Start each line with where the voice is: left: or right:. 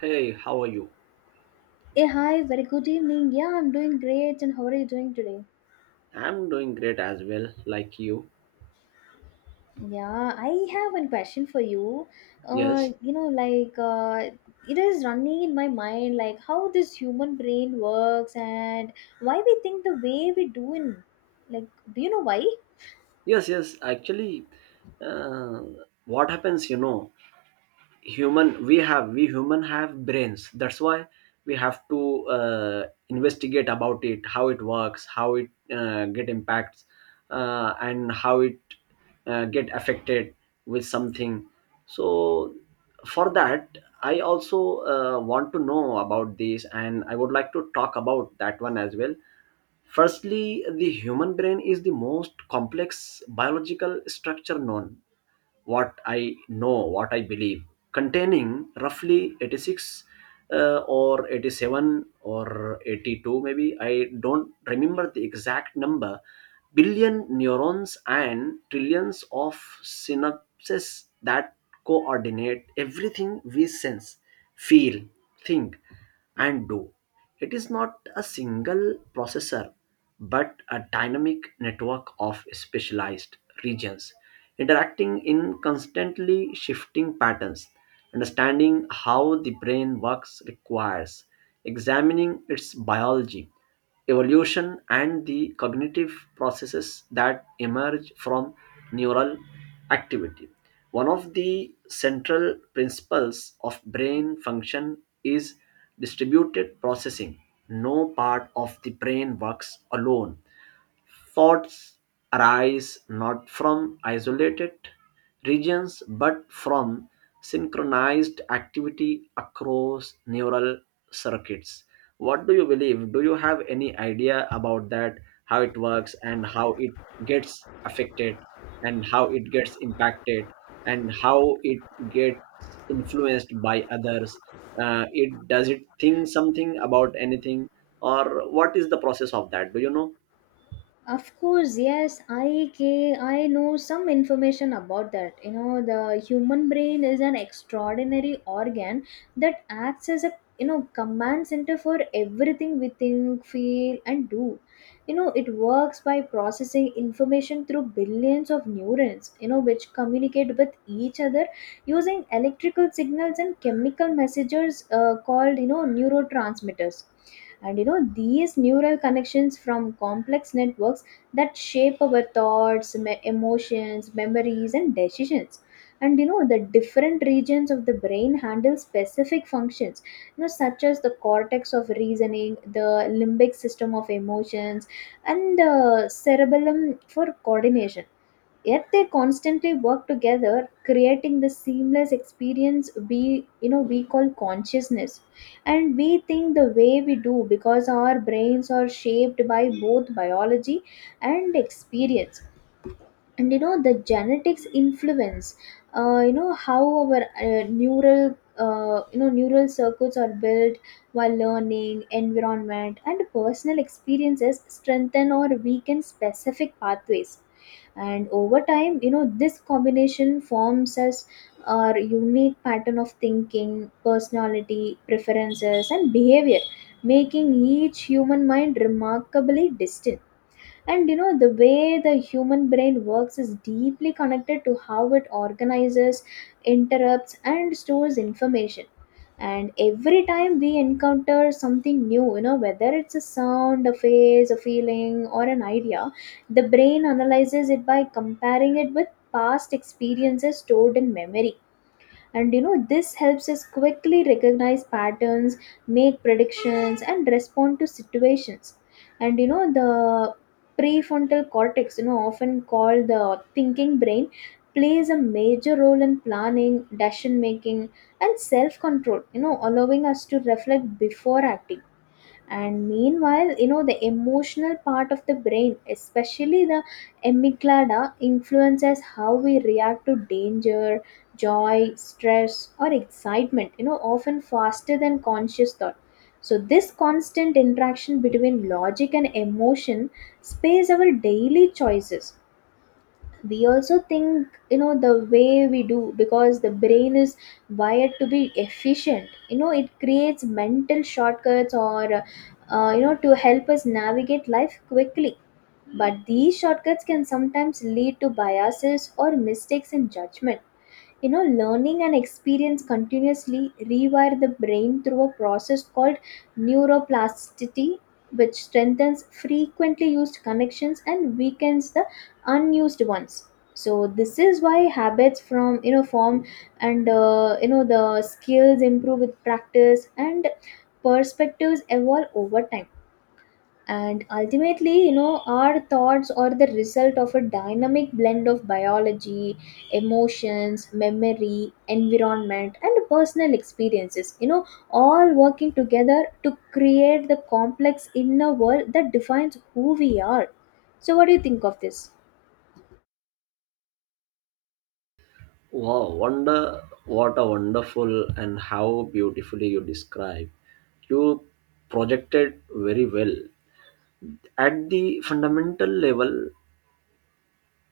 right: Hey, how are you?
left: Hey, hi, very good evening. Yeah, I'm doing great. And how are you doing today?
right: I'm doing great as well, like you.
left: Yeah, I have one question for you.
right: Yes,
left: You know, it is running in my mind, like how this human brain works and why we think the way we do in. Like, do you know why?
right: yes, yes. Actually, uh, what happens, you know, human we have we human have brains. That's why we have to uh, investigate about it, how it works, how it get impacts, and how it get affected with something. So for that, I also want to know about this, and I would like to talk about that one as well. Firstly, the human brain is the most complex biological structure known, what I know, what I believe, containing roughly 86, or 87, or 82, maybe. I don't remember the exact number, billion neurons and trillions of synapses that coordinate everything we sense, feel, think, and do. It is not a single processor, but a dynamic network of specialized regions interacting in constantly shifting patterns. Understanding how the brain works requires examining its biology, evolution, and the cognitive processes that emerge from neural activity. One of the central principles of brain function is distributed processing. No part of the brain works alone. Thoughts arise not from isolated regions but from synchronized activity across neural circuits. What do you believe? Do you have any idea about that, how it works, and how it gets affected, and how it gets impacted, and how it gets influenced by others? It does it think something about anything, or what is the process of that? Do you know?
left: Of course, yes, I know some information about that. You know, the human brain is an extraordinary organ that acts as a command center for everything we think, feel, and do. You know, it works by processing information through billions of neurons. You know, which communicate with each other using electrical signals and chemical messengers called neurotransmitters, and these neural connections from complex networks that shape our thoughts, emotions, memories, and decisions. And the different regions of the brain handle specific functions, such as the cortex of reasoning, the limbic system of emotions, and the cerebellum for coordination, yet they constantly work together, creating the seamless experience we you know we call consciousness. And we think the way we do because our brains are shaped by both biology and experience. And the genetics influence you know, how our neural, you know, neural circuits are built, while learning, environment, and personal experiences strengthen or weaken specific pathways. And over time, this combination forms as our unique pattern of thinking, personality, preferences, and behavior, making each human mind remarkably distinct. And the way the human brain works is deeply connected to how it organizes, interrupts, and stores information. And every time we encounter something new, whether it's a sound, a face, a feeling, or an idea, the brain analyzes it by comparing it with past experiences stored in memory. And this helps us quickly recognize patterns, make predictions, and respond to situations. And the prefrontal cortex, often called the thinking brain, plays a major role in planning, decision making, and self control, allowing us to reflect before acting. And meanwhile, the emotional part of the brain, especially the amygdala, influences how we react to danger, joy, stress, or excitement, often faster than conscious thought. So this constant interaction between logic and emotion space our daily choices. We also think, the way we do because the brain is wired to be efficient. It creates mental shortcuts, or you know, to help us navigate life quickly, but these shortcuts can sometimes lead to biases or mistakes in judgment. Learning and experience continuously rewire the brain through a process called neuroplasticity, which strengthens frequently used connections and weakens the unused ones. So this is why habits from you know form, and you know, the skills improve with practice and perspectives evolve over time. And ultimately, our thoughts are the result of a dynamic blend of biology, emotions, memory, environment, and personal experiences, all working together to create the complex inner world that defines who we are. So what do you think of this?
right: Wow, wonder what a wonderful and how beautifully you describe. You projected very well. At the fundamental level,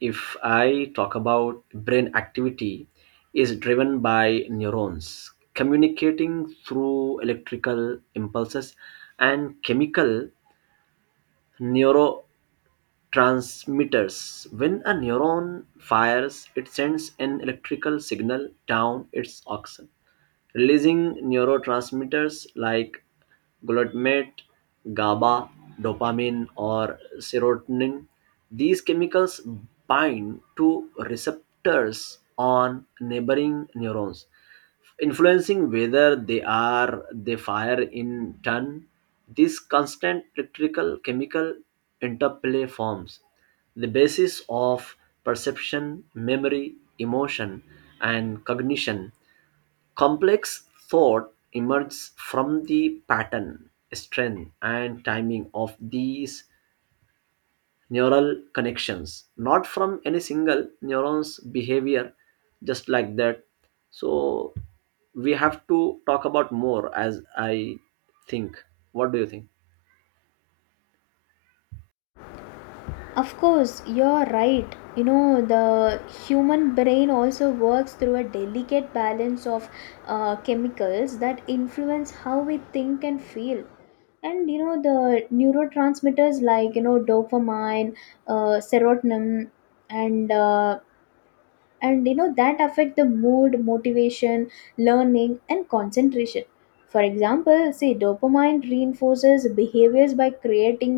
right: if I talk about brain activity, is driven by neurons communicating through electrical impulses and chemical neurotransmitters. When a neuron fires, it sends an electrical signal down its axon releasing neurotransmitters like glutamate, GABA, dopamine, or serotonin. These chemicals bind to receptors on neighboring neurons, influencing whether they fire in turn. This constant electrical chemical interplay forms the basis of perception, memory, emotion, and cognition. Complex thought emerges from the pattern, strength, and timing of these neural connections, not from any single neuron's behavior, just like that. So, we have to talk about more as I think. What do you think?
left: Of course, you're right. You know, the human brain also works through a delicate balance of chemicals that influence how we think and feel. And the neurotransmitters, like, dopamine, serotonin, and uh, and that affect the mood, motivation, learning, and concentration. For example, see, dopamine reinforces behaviors by creating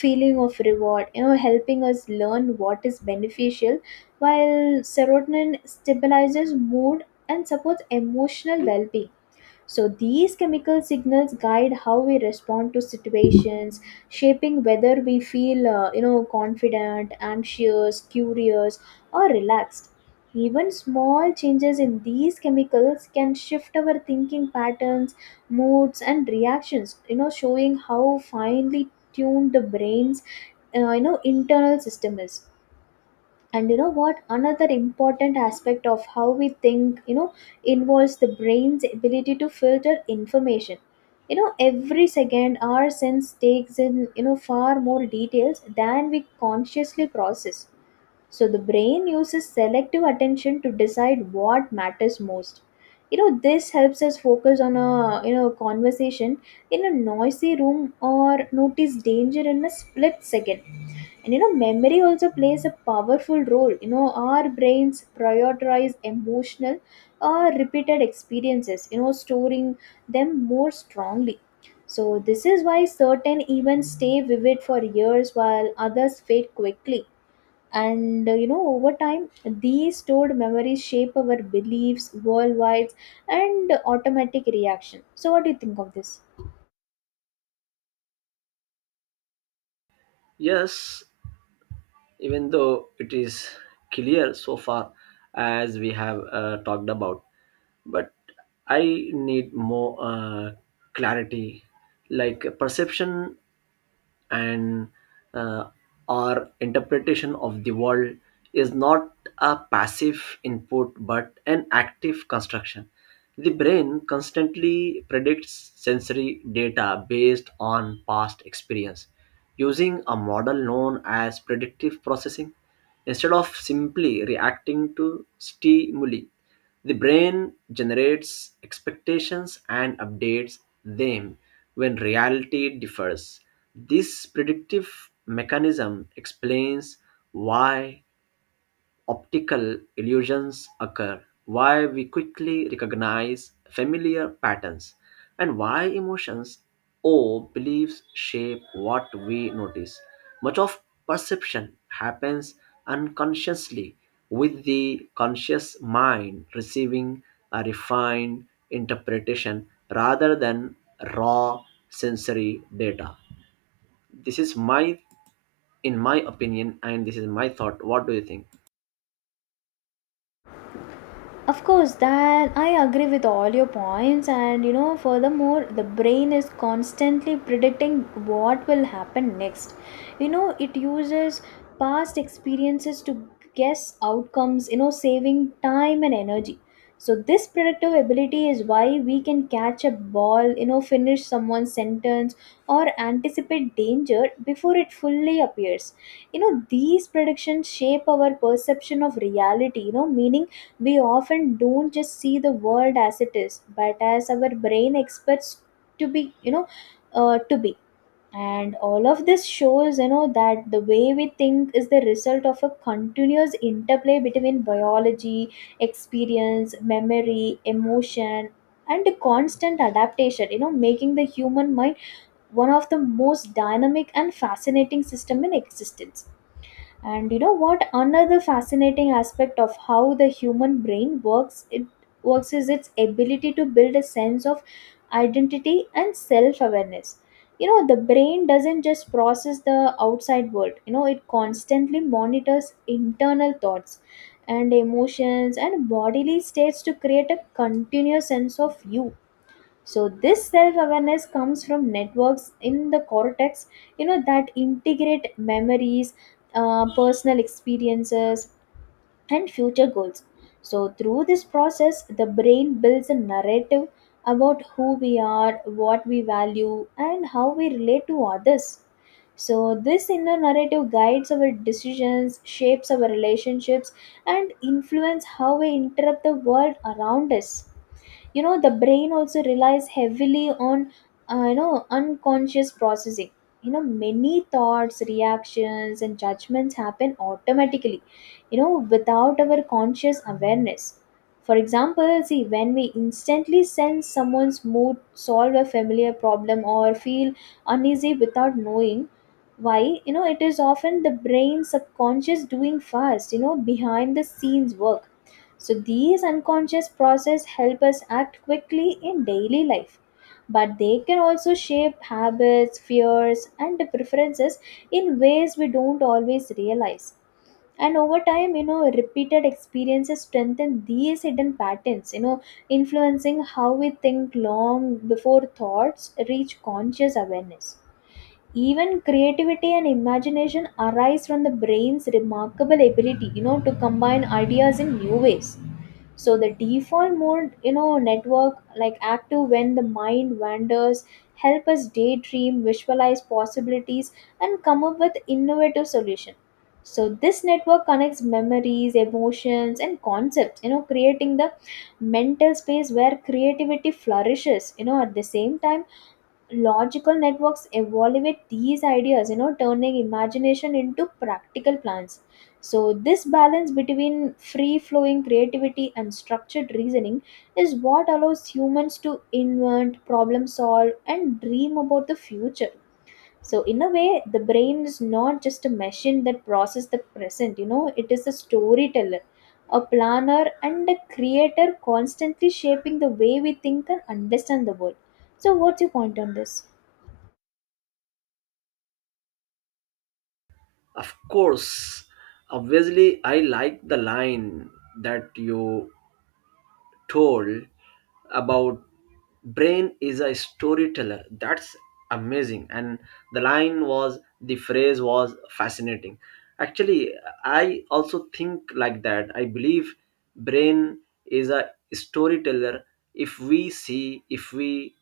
left: feeling of reward, helping us learn what is beneficial, while serotonin stabilizes mood and supports emotional well-being. So these chemical signals guide how we respond to situations, shaping whether we feel you know, confident, anxious, curious, or relaxed. Even small changes in these chemicals can shift our thinking patterns, moods, and reactions. You know, showing how finely tuned the brain's you know, internal system is. And what another important aspect of how we think, involves the brain's ability to filter information. Every second our sense takes in, far more details than we consciously process, so the brain uses selective attention to decide what matters most. You know, this helps us focus on a conversation in a noisy room, or notice danger in a split second. And memory also plays a powerful role. You know, our brains prioritize emotional or repeated experiences, storing them more strongly. So this is why certain events stay vivid for years while others fade quickly. And you know, over time these stored memories shape our beliefs worldwide and automatic reaction. So what do you think of this?
right: Yes, even though it is clear so far as we have talked about, but I need more clarity. Like, perception and uh, our interpretation of the world is not a passive input but an active construction. The brain constantly predicts sensory data based on past experience using a model known as predictive processing. Instead of simply reacting to stimuli, the brain generates expectations and updates them when reality differs. This predictive mechanism explains why optical illusions occur, why we quickly recognize familiar patterns, and why emotions or beliefs shape what we notice. Much of perception happens unconsciously, with the conscious mind receiving a refined interpretation rather than raw sensory data. This is my, in my opinion, and this is my thought. What do you think?
left: Of course that I agree with all your points. And furthermore, the brain is constantly predicting what will happen next. It uses past experiences to guess outcomes, saving time and energy. So this predictive ability is why we can catch a ball, finish someone's sentence, or anticipate danger before it fully appears. These predictions shape our perception of reality, meaning we often don't just see the world as it is, but as our brain expects to be. To be. And all of this shows, that the way we think is the result of a continuous interplay between biology, experience, memory, emotion, and the constant adaptation, making the human mind one of the most dynamic and fascinating system in existence. And what another fascinating aspect of how the human brain works is its ability to build a sense of identity and self awareness. The brain doesn't just process the outside world. It constantly monitors internal thoughts and emotions and bodily states to create a continuous sense of you. So this self awareness comes from networks in the cortex, that integrate memories, personal experiences, and future goals. So through this process the brain builds a narrative about who we are, what we value, and how we relate to others. So this inner narrative guides our decisions, shapes our relationships, and influence how we interpret the world around us. You know, the brain also relies heavily on you know, unconscious processing. Many thoughts, reactions, and judgments happen automatically, without our conscious awareness. For example, see, when we instantly sense someone's mood, solve a familiar problem, or feel uneasy without knowing why, it is often the brain subconscious doing first, behind the scenes work. So these unconscious process help us act quickly in daily life, but they can also shape habits, fears, and preferences in ways we don't always realize. And over time, repeated experiences strengthen these hidden patterns, influencing how we think long before thoughts reach conscious awareness. Even creativity and imagination arise from the brain's remarkable ability, to combine ideas in new ways. So the default mode, network like active when the mind wanders, help us daydream, visualize possibilities, and come up with innovative solution. So this network connects memories, emotions, and concepts, creating the mental space where creativity flourishes. You know, at the same time logical networks evaluate these ideas, turning imagination into practical plans. So this balance between free flowing creativity and structured reasoning is what allows humans to invent, problem solve, and dream about the future. So in a way, the brain is not just a machine that processes the present. It is a storyteller, a planner, and a creator, constantly shaping the way we think and understand the world. So, what's your point on this?
right: Of course, obviously, I like the line that you told about brain is a storyteller. That's amazing. And the line was, the phrase was fascinating. Actually, I also think like that. I believe brain is a storyteller. If we see, if we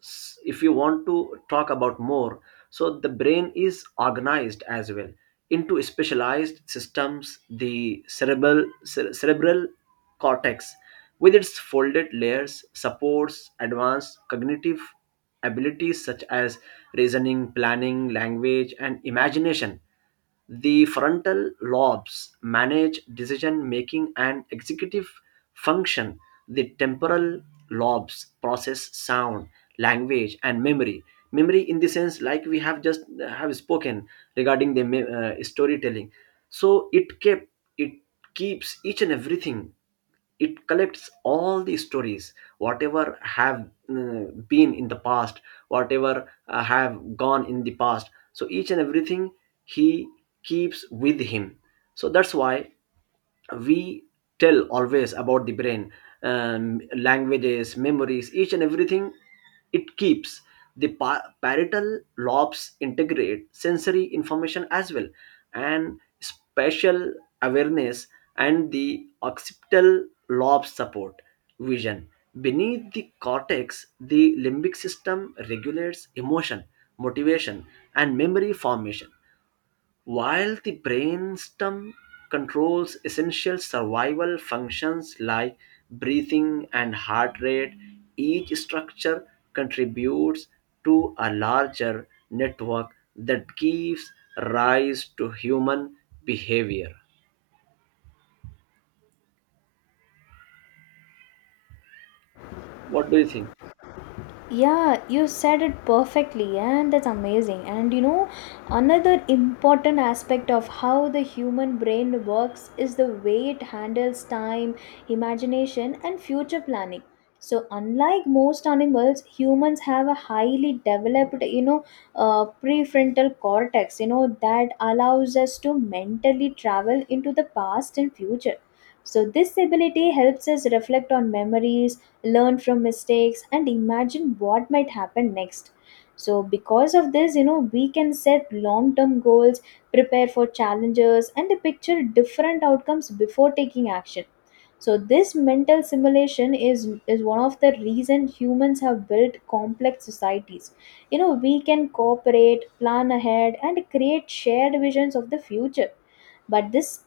right: s- if you want to talk about more, so the brain is organized as well into specialized systems. The cerebral cerebral cortex with its folded layers supports advanced cognitive abilities such as reasoning, planning, language, and imagination. The frontal lobes manage decision making and executive function. The temporal lobes process sound, language, and memory. Memory, in the sense like we have just have spoken regarding the storytelling, so it keeps each and everything. It collects all the stories, whatever have been in the past, whatever have gone in the past, so each and everything he keeps with him. So that's why we tell always about the brain, languages, memories, each and everything it keeps. The parietal lobes integrate sensory information as well and spatial awareness, and the occipital lobes support vision. Beneath the cortex, the limbic system regulates emotion, motivation, and memory formation, while the brainstem controls essential survival functions like breathing and heart rate. Each structure contributes to a larger network that gives rise to human behavior. What do you think?
left: Yeah, you said it perfectly, and that's amazing. And another important aspect of how the human brain works is the way it handles time, imagination, and future planning. So, unlike most animals, humans have a highly developed, prefrontal cortex, that allows us to mentally travel into the past and future. So, this ability helps us reflect on memories, learn from mistakes, and imagine what might happen next. So, because of this, we can set long term goals, prepare for challenges, and picture different outcomes before taking action. So, this mental simulation is one of the reason humans have built complex societies. We can cooperate, plan ahead, and create shared visions of the future, but this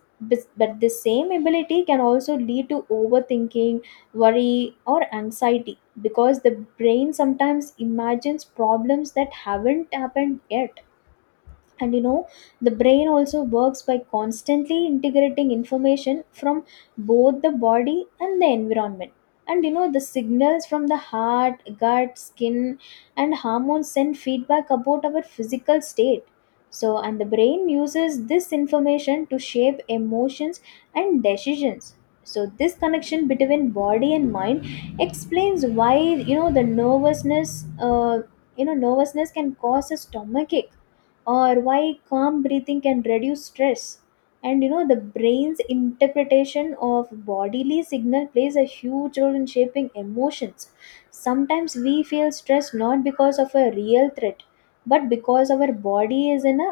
left: but this same ability can also lead to overthinking, worry, or anxiety, because the brain sometimes imagines problems that haven't happened yet. And the brain also works by constantly integrating information from both the body and the environment. And the signals from the heart, gut, skin, and hormones send feedback about our physical state. So, and the brain uses this information to shape emotions and decisions. So, this connection between body and mind explains why you know the nervousness uh, you know nervousness can cause a stomachache, or why calm breathing can reduce stress. And the brain's interpretation of bodily signal plays a huge role in shaping emotions. Sometimes we feel stressed not because of a real threat, but because our body is in a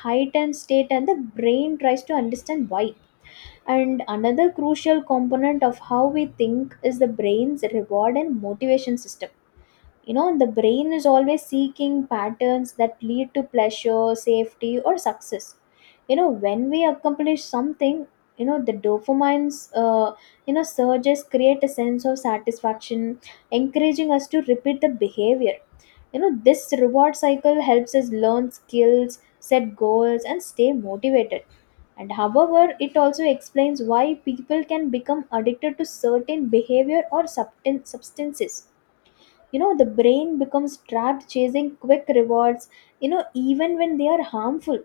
left: heightened state and the brain tries to understand why. And another crucial component of how we think is the brain's reward and motivation system. The brain is always seeking patterns that lead to pleasure, safety, or success. When we accomplish something, the dopamine's, surges create a sense of satisfaction, encouraging us to repeat the behavior. This reward cycle helps us learn skills, set goals, and stay motivated. And however, it also explains why people can become addicted to certain behavior or substances. The brain becomes trapped chasing quick rewards, even when they are harmful.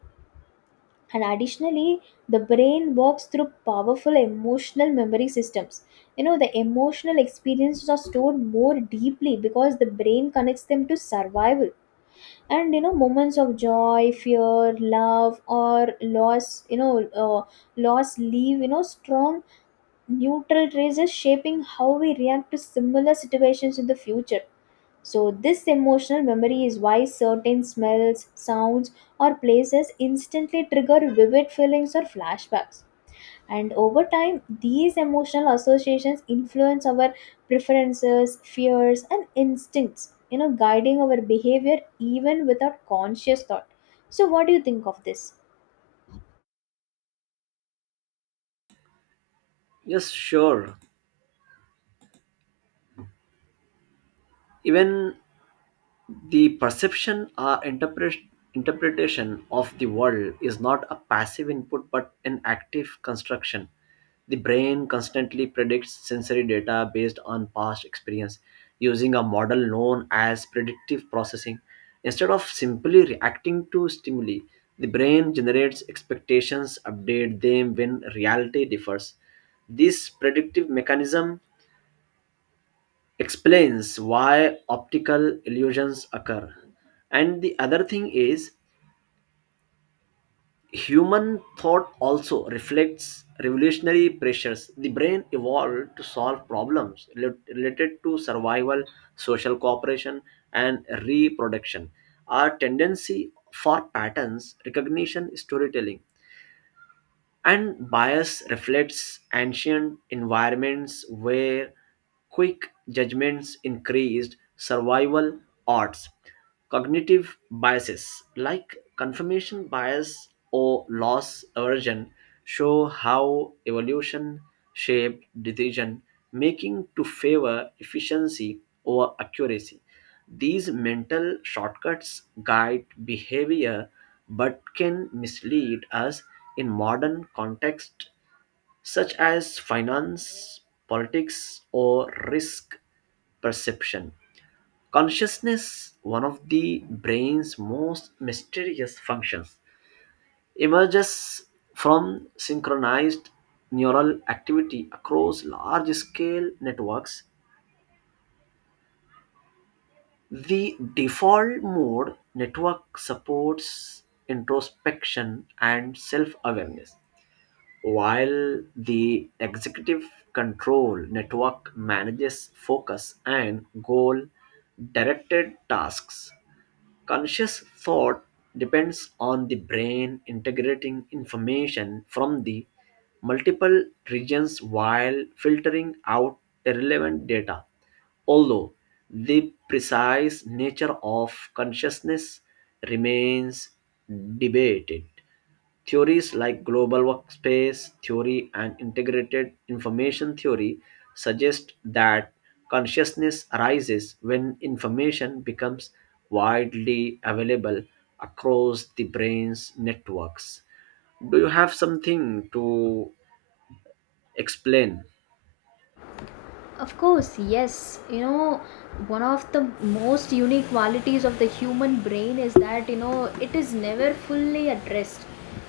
left: And additionally, the brain works through powerful emotional memory systems. The emotional experiences are stored more deeply, because the brain connects them to survival. And moments of joy, fear, love, or loss you know uh, loss leave strong neutral traces, shaping how we react to similar situations in the future. So, this emotional memory is why certain smells, sounds, or places instantly trigger vivid feelings or flashbacks. And over time, these emotional associations influence our preferences, fears, and instincts, guiding our behavior even without conscious thought. So, what do you think of this?
right: Yes, sure. Even the perception or interpretation of the world is not a passive input but an active construction. The brain constantly predicts sensory data based on past experience using a model known as predictive processing. Instead of simply reacting to stimuli, the brain generates expectations, update them when reality differs. This predictive mechanism explains why optical illusions occur. And the other thing is, human thought also reflects revolutionary pressures. The brain evolved to solve problems related to survival, social cooperation, and reproduction. Our tendency for patterns recognition, storytelling, and bias reflects ancient environments where quick judgments increased survival odds. Cognitive biases like confirmation bias or loss aversion show how evolution shaped decision making to favor efficiency over accuracy. These mental shortcuts guide behavior but can mislead us in modern contexts such as finance, politics, or risk perception. Consciousness, one of the brain's most mysterious functions, emerges from synchronized neural activity across large scale networks. The default mode network supports introspection and self awareness, while the executive control network manages focus and goal directed tasks. Conscious thought depends on the brain integrating information from the multiple regions while filtering out irrelevant data. Although the precise nature of consciousness remains debated, theories like global workspace theory and integrated information theory suggest that consciousness arises when information becomes widely available across the brain's networks. Do you have something to explain?
left: Of course, yes. One of the most unique qualities of the human brain is that, it is never fully at rest.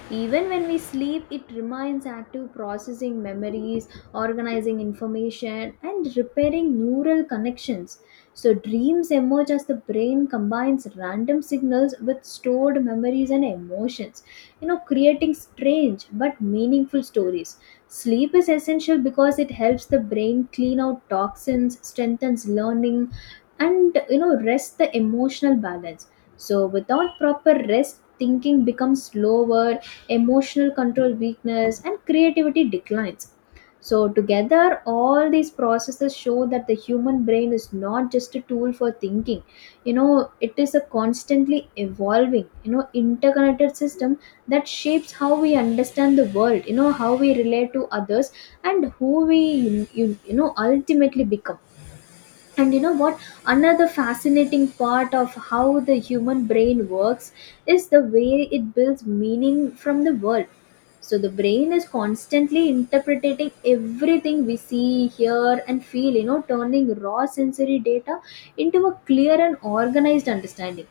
left: Even when we sleep, it remains active, processing memories, organizing information, and repairing neural connections. So, dreams emerge as the brain combines random signals with stored memories and emotions, creating strange but meaningful stories. Sleep is essential because it helps the brain clean out toxins, strengthens learning, and rest the emotional balance. So, without proper rest, thinking becomes slower, emotional control weakness, and creativity declines. So, together, all these processes show that the human brain is not just a tool for thinking. It is a constantly evolving, interconnected system that shapes how we understand the world, how we relate to others, and who we, ultimately become. And you know what another fascinating part of how the human brain works is the way it builds meaning from the world. So, the brain is constantly interpreting everything we see, hear, and feel, turning raw sensory data into a clear and organized understanding.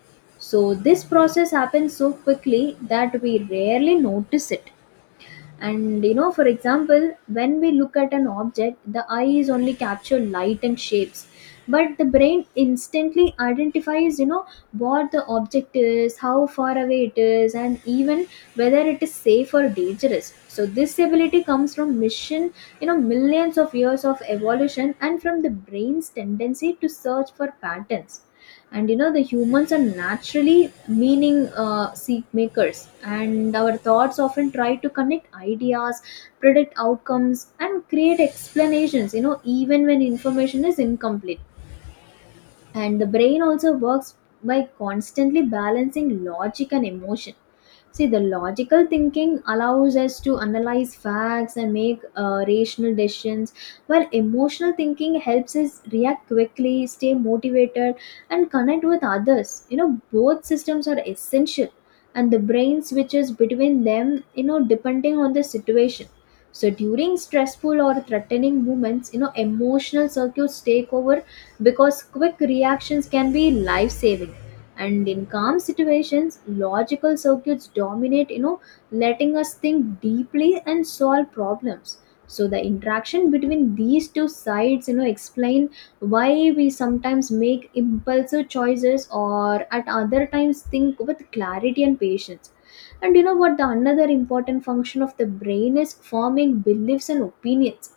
left: So, this process happens so quickly that we rarely notice it. And for example, when we look at an object, the eyes only capture light and shapes, but the brain instantly identifies, what the object is, how far away it is, and even whether it is safe or dangerous. So, this ability comes from mission, millions of years of evolution, and from the brain's tendency to search for patterns. And the humans are naturally meaning seek makers, and our thoughts often try to connect ideas, predict outcomes, and create explanations, even when information is incomplete. And the brain also works by constantly balancing logic and emotion. See, the logical thinking allows us to analyze facts and make rational decisions, while emotional thinking helps us react quickly, stay motivated, and connect with others. Both systems are essential, and the brain switches between them, depending on the situation. So, during stressful or threatening moments, emotional circuits take over, because quick reactions can be life saving. And in calm situations, logical circuits dominate, letting us think deeply and solve problems. So, the interaction between these two sides, explain why we sometimes make impulsive choices, or at other times think with clarity and patience. And you know what the another important function of the brain is forming beliefs and opinions.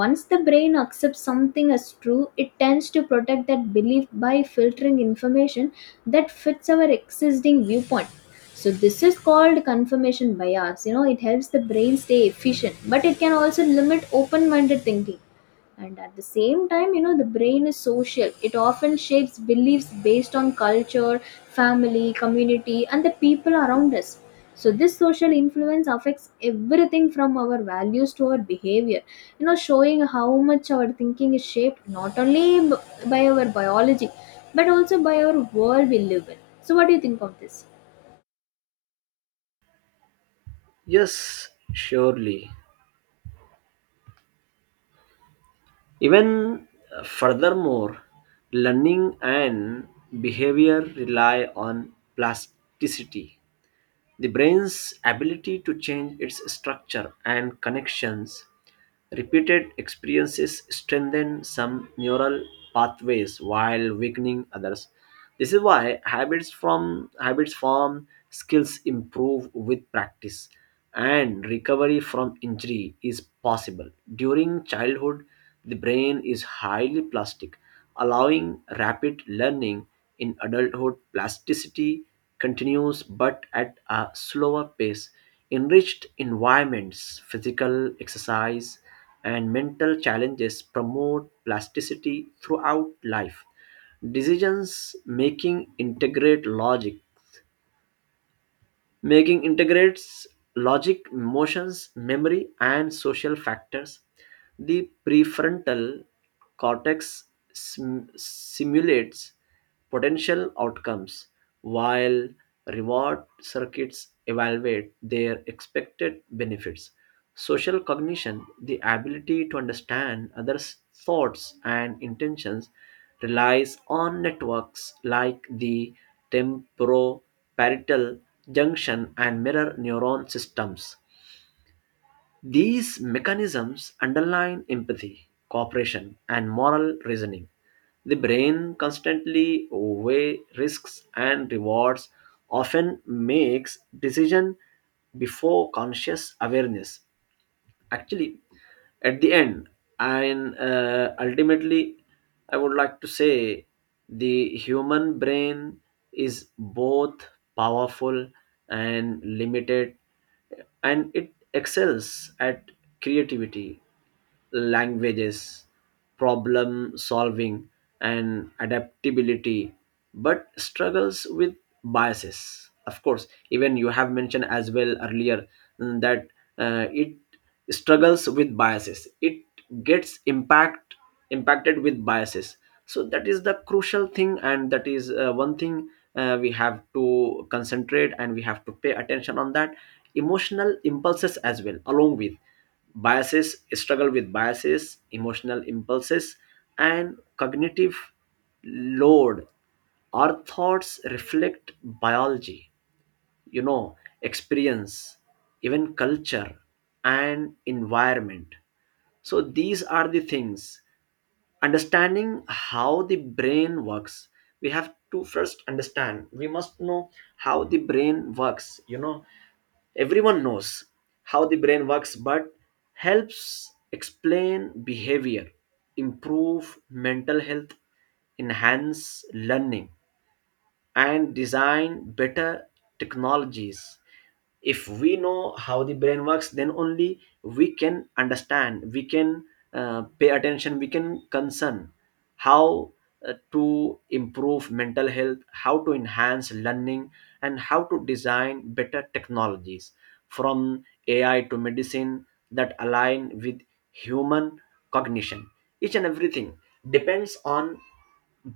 left: Once the brain accepts something as true, it tends to protect that belief by filtering information that fits our existing viewpoint. So, this is called confirmation bias. It helps the brain stay efficient, but it can also limit open-minded thinking. And at the same time, the brain is social. It often shapes beliefs based on culture, family, community, and the people around us. So, this social influence affects everything from our values to our behavior, showing how much our thinking is shaped not only by our biology, but also by our world we live in. So, what do you think of this?
right: Yes, surely. Even, furthermore, learning and behavior rely on plasticity, the brain's ability to change its structure and connections. Repeated experiences strengthen some neural pathways while weakening others. This is why habits form, skills improve with practice, and recovery from injury is possible. During childhood, the brain is highly plastic, allowing rapid learning. In adulthood, plasticity continues but at a slower pace. Enriched environments, physical exercise, and mental challenges promote plasticity throughout life. Decisions making integrate logic. Making integrates logic, emotions, memory, and social factors. The prefrontal cortex simulates potential outcomes, while reward circuits evaluate their expected benefits. Social cognition, the ability to understand others' thoughts and intentions, relies on networks like the temporoparietal junction and mirror neuron systems. These mechanisms underline empathy, cooperation, and moral reasoning. The brain constantly weighs risks and rewards, often makes decisions before conscious awareness. Actually, at the end, and ultimately, I would like to say the human brain is both powerful and limited, and it excels at creativity, languages, problem solving, and adaptability, but struggles with biases. Of course, even you have mentioned as well earlier, that it struggles with biases. It gets impacted with biases. So that is the crucial thing, and that is one thing we have to concentrate and we have to pay attention on that. Emotional impulses as well, along with biases, struggle with biases, emotional impulses, and cognitive load. Our thoughts reflect biology, you know, experience, even culture and environment. So these are the things. Understanding how the brain works, we have to first understand, we must know how the brain works, you know. Everyone knows how the brain works, but helps explain behavior, improve mental health, enhance learning, and design better technologies. If we know how the brain works, then only we can understand, we can pay attention, we can concern how to improve mental health, how to enhance learning, and how to design better technologies, from ai to medicine, that align with human cognition. Each and everything depends on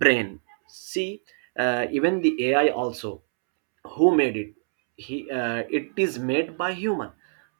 right: brain. See, even the ai also, who made it? He It is made by human.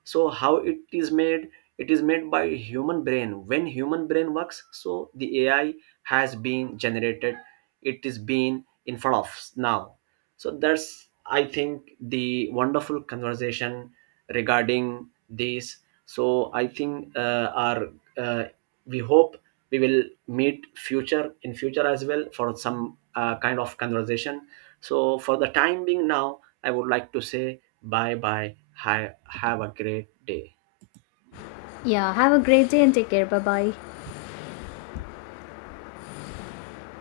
right: So how it is made? It is made by human brain. When human brain works, so the ai has been generated, it is being in front of us now. So that's, I think, the wonderful conversation regarding this. So I think our, uh, we hope we will meet future in future as well for some kind of conversation. So for the time being now, I would like to say bye bye. Hi, have a great day.
left: Yeah, have a great day and take care. Bye bye.